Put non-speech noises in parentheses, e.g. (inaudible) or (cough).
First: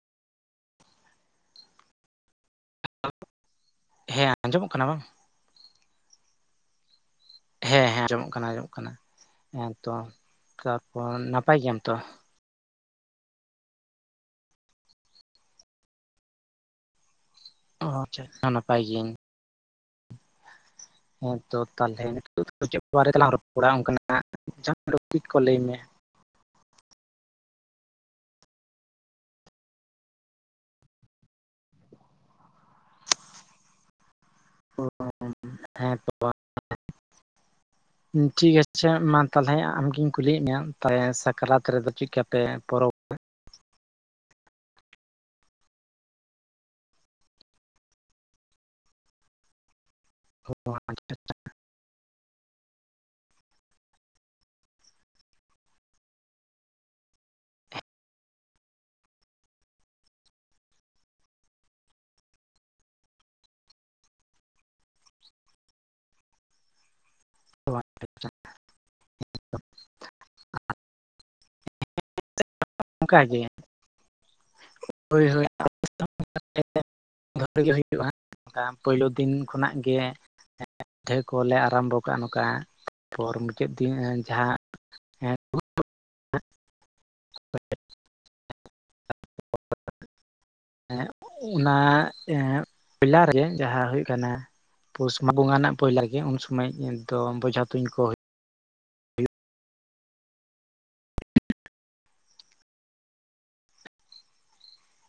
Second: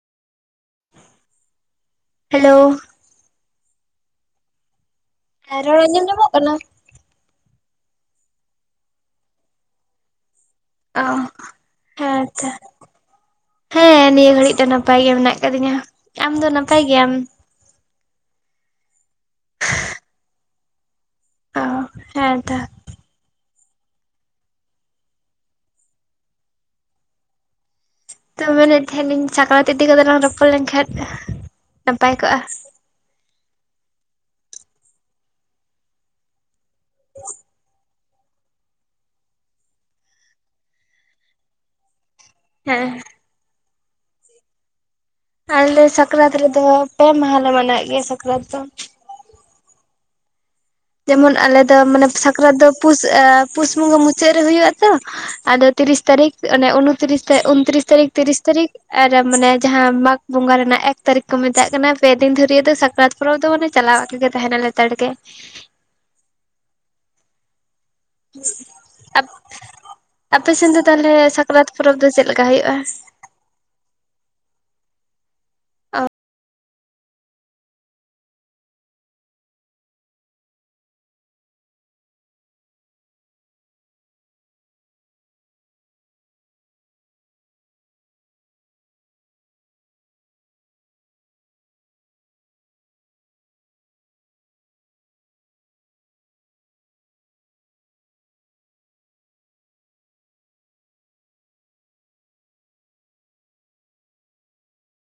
Hello ᱦᱮᱸ ᱟᱸᱡᱚᱢᱚᱜ ᱠᱟᱱᱟ ᱵᱟᱝ ᱮ ᱨᱚᱲ ᱟᱸᱡᱚᱢ ᱧᱟᱢᱚᱜ ᱠᱟᱱᱟ ᱦᱮᱸ ᱦᱮᱸ ᱟᱸᱡᱚᱢᱚᱜ ᱠᱟᱱᱟ ᱟᱸᱡᱚᱢᱚᱜ ᱠᱟᱱᱟ ᱦᱮᱸ ᱛᱚ᱾ ᱛᱟᱨᱯᱚᱨ ᱱᱟᱯᱟᱭ ᱜᱮᱭᱟᱢ ᱛᱚ᱾ ᱟᱪᱪᱷᱟ ᱦᱮᱸ ᱱᱤᱭᱟᱹ ᱜᱷᱟᱹᱲᱤᱡ ᱫᱚ ᱱᱟᱯᱟᱭ ᱜᱮ ᱢᱮᱱᱟᱜ ᱟᱠᱟᱫᱤᱧᱟ᱾ ᱟᱢ ᱫᱚ ᱱᱟᱯᱟᱭ ᱜᱮᱭᱟᱢ? ᱚ ᱟᱪᱪᱷᱟ ᱱᱟᱯᱟᱭ ᱜᱤᱭᱟᱹᱧ ᱦᱮᱸ ᱛᱚ ᱚ ᱛᱟᱦᱚᱞᱮ ᱦᱮᱸ ᱱᱤᱛᱚᱜ ᱛᱚ ᱪᱮᱫ ᱵᱟᱨᱮ ᱛᱮᱞᱟᱝ ᱨᱚᱯᱚᱲᱟ ᱚᱱᱠᱟᱱᱟᱜ ᱴᱚᱯᱤᱠ ᱠᱚ ᱞᱟᱹᱭ ᱢᱮ᱾ ᱛᱚ ᱢᱮᱱᱼᱮᱫ ᱛᱟᱦᱮᱞᱤᱧ ᱥᱟᱠᱨᱟᱛ ᱤᱫᱤ ᱠᱟᱛᱮᱜ ᱞᱟᱝ ᱨᱚᱯᱚᱲ ᱞᱮᱠᱦᱟᱱ ᱱᱟᱯᱟᱭ ᱠᱚᱜᱼᱟ᱾ ᱦᱳᱭ (unintelligible) ᱦᱮᱸ ᱛᱚ (inaudible) ᱴᱷᱤᱠ ᱟᱪᱷᱮ ᱢᱟ ᱛᱟᱦᱚᱞᱮ ᱟᱢᱜᱤᱧ ᱠᱩᱞᱤᱭᱮᱫ ᱢᱮᱭᱟ᱾ ᱥᱟᱠᱨᱟᱛ ᱨᱮᱫᱚ ᱪᱮᱠᱟ ᱯᱮ ᱦᱮᱸ ᱯᱚᱨᱚᱵᱽ ᱟᱞᱮ ᱥᱟᱠᱨᱟᱛ ᱨᱮᱫᱚ ᱯᱮ ᱢᱟᱦᱟᱞᱮ ᱢᱟᱱᱟᱣ ᱭᱮᱫ ᱜᱮᱭᱟ ᱥᱟᱠᱨᱟᱛ ᱫᱚ (unintelligible) ᱡᱮᱢᱚᱱ ᱟᱞᱮ ᱫᱚ ᱢᱟᱱᱮ ᱥᱟᱠᱨᱟᱛ ᱫᱚ ᱯᱩᱥ ᱯᱩᱥ ᱵᱚᱸᱜᱟ ᱢᱩᱪᱟᱹᱫ ᱨᱮ ᱦᱳᱭᱳᱜᱼᱟ ᱛᱚ᱾ ᱟᱫᱚ ᱛᱤᱨᱤᱥ ᱛᱟᱨᱤᱠᱷ ᱩᱱᱨᱤᱥ ᱩᱱᱛᱨᱤᱥ ᱛᱟᱨᱤᱠᱷ ᱛᱤᱨᱤᱥ ᱛᱟᱨᱤᱠᱷ ᱟᱨ ᱢᱟᱱᱮ ᱡᱟᱦᱟᱸ ᱢᱟᱜᱽ ᱵᱚᱸᱜᱟ ᱨᱮᱱᱟᱜ ᱮᱠ ᱛᱟᱹᱨᱤᱠᱷ ᱠᱚ ᱢᱮᱛᱟᱜ ᱠᱟᱱᱟ ᱯᱮ ᱫᱤᱱ ᱫᱷᱩᱨᱤᱭᱟᱹ ᱫᱚ ᱥᱟᱠᱨᱟᱛ ᱯᱚᱨᱚᱵᱽ ᱫᱚ ᱢᱟᱱᱮ ᱪᱟᱞᱟᱜ ᱜᱮ ᱛᱟᱦᱮᱱᱟ ᱞᱮᱛᱟᱲ ᱜᱮ᱾ (inaudible) (inaudible) ᱟᱯ ᱟᱯᱮᱥᱮᱱ ᱫᱚ ᱛᱟᱦᱚᱞᱮ ᱥᱟᱠᱨᱟᱛ ᱯᱚᱨᱚᱵᱽ ᱫᱚ ᱪᱮᱫᱞᱮᱠᱟ ᱦᱩᱭᱩᱜᱼᱟ? ᱚᱱᱠᱟ ᱜᱮ᱾ ᱦᱳᱭ ᱦᱳᱭ᱾ ᱚ᱾ ᱦᱮᱸ (unintelligible) ᱚᱱᱠᱟ ᱯᱳᱭᱞᱳ ᱫᱤᱱ ᱠᱷᱚᱱᱟᱜ ᱜᱮ᱾ ᱯᱤᱴᱷᱟᱹ ᱠᱚᱞᱮ ᱟᱨᱟᱢᱵᱚ ᱠᱟᱜᱼᱟ ᱱᱚᱝᱠᱟ ᱛᱟᱨᱯᱚᱨ ᱢᱩᱪᱟᱹᱫ ᱫᱤᱱ ᱡᱟᱦᱟᱸ ᱦᱮᱸ᱾ ᱚᱱᱟ ᱯᱚᱭᱞᱟ ᱨᱮᱜᱮ ᱡᱟᱦᱟᱸ ᱦᱩᱭᱩᱜ ᱠᱟᱱᱟ ᱯᱩᱥ ᱵᱚᱸᱜᱟ ᱨᱮᱱᱟᱜ ᱯᱳᱭᱞᱟ ᱜᱮ ᱩᱱ ᱥᱚᱢᱚᱭ ᱫᱚ ᱵᱚᱡᱷᱟ ᱛᱩᱧ ᱠᱚ